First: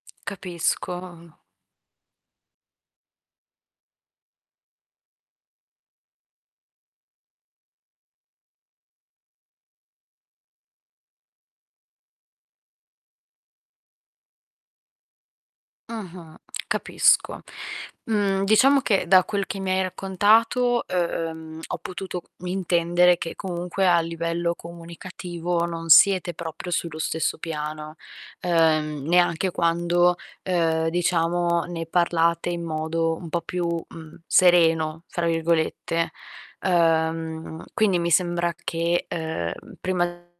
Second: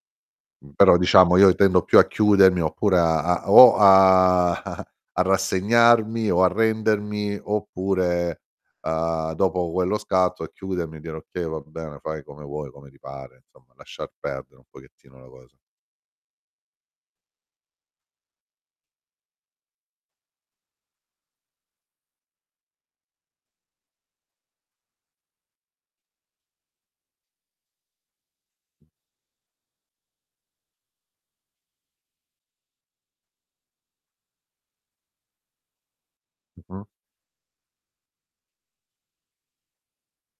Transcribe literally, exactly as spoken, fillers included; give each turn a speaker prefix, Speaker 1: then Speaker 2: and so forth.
Speaker 1: Mh, però diciamo,
Speaker 2: Capisco.
Speaker 1: io i tendo più a chiudermi oppure a a o a a rassegnarmi o arrendermi oppure, uhm, dopo quello scatto a chiudermi, e dire: "Okay, va bene, fai come vuoi, come ti pare", insomma, lasciar perdere un pochettino la cosa.
Speaker 2: Mh-mh, capisco. Mhmm, diciamo che, da quel che mi hai raccontato, ehm, ho potuto mintendere che comunque a livello comunicativo non siete proprio sullo stesso piano, ehm, neanche quando, ehm, diciamo ne parlate in modo un po' più, mhmm, "sereno", fra virgolette.
Speaker 1: Mh-mh.
Speaker 2: Ehm, quindi mi sembra che, ehm, prima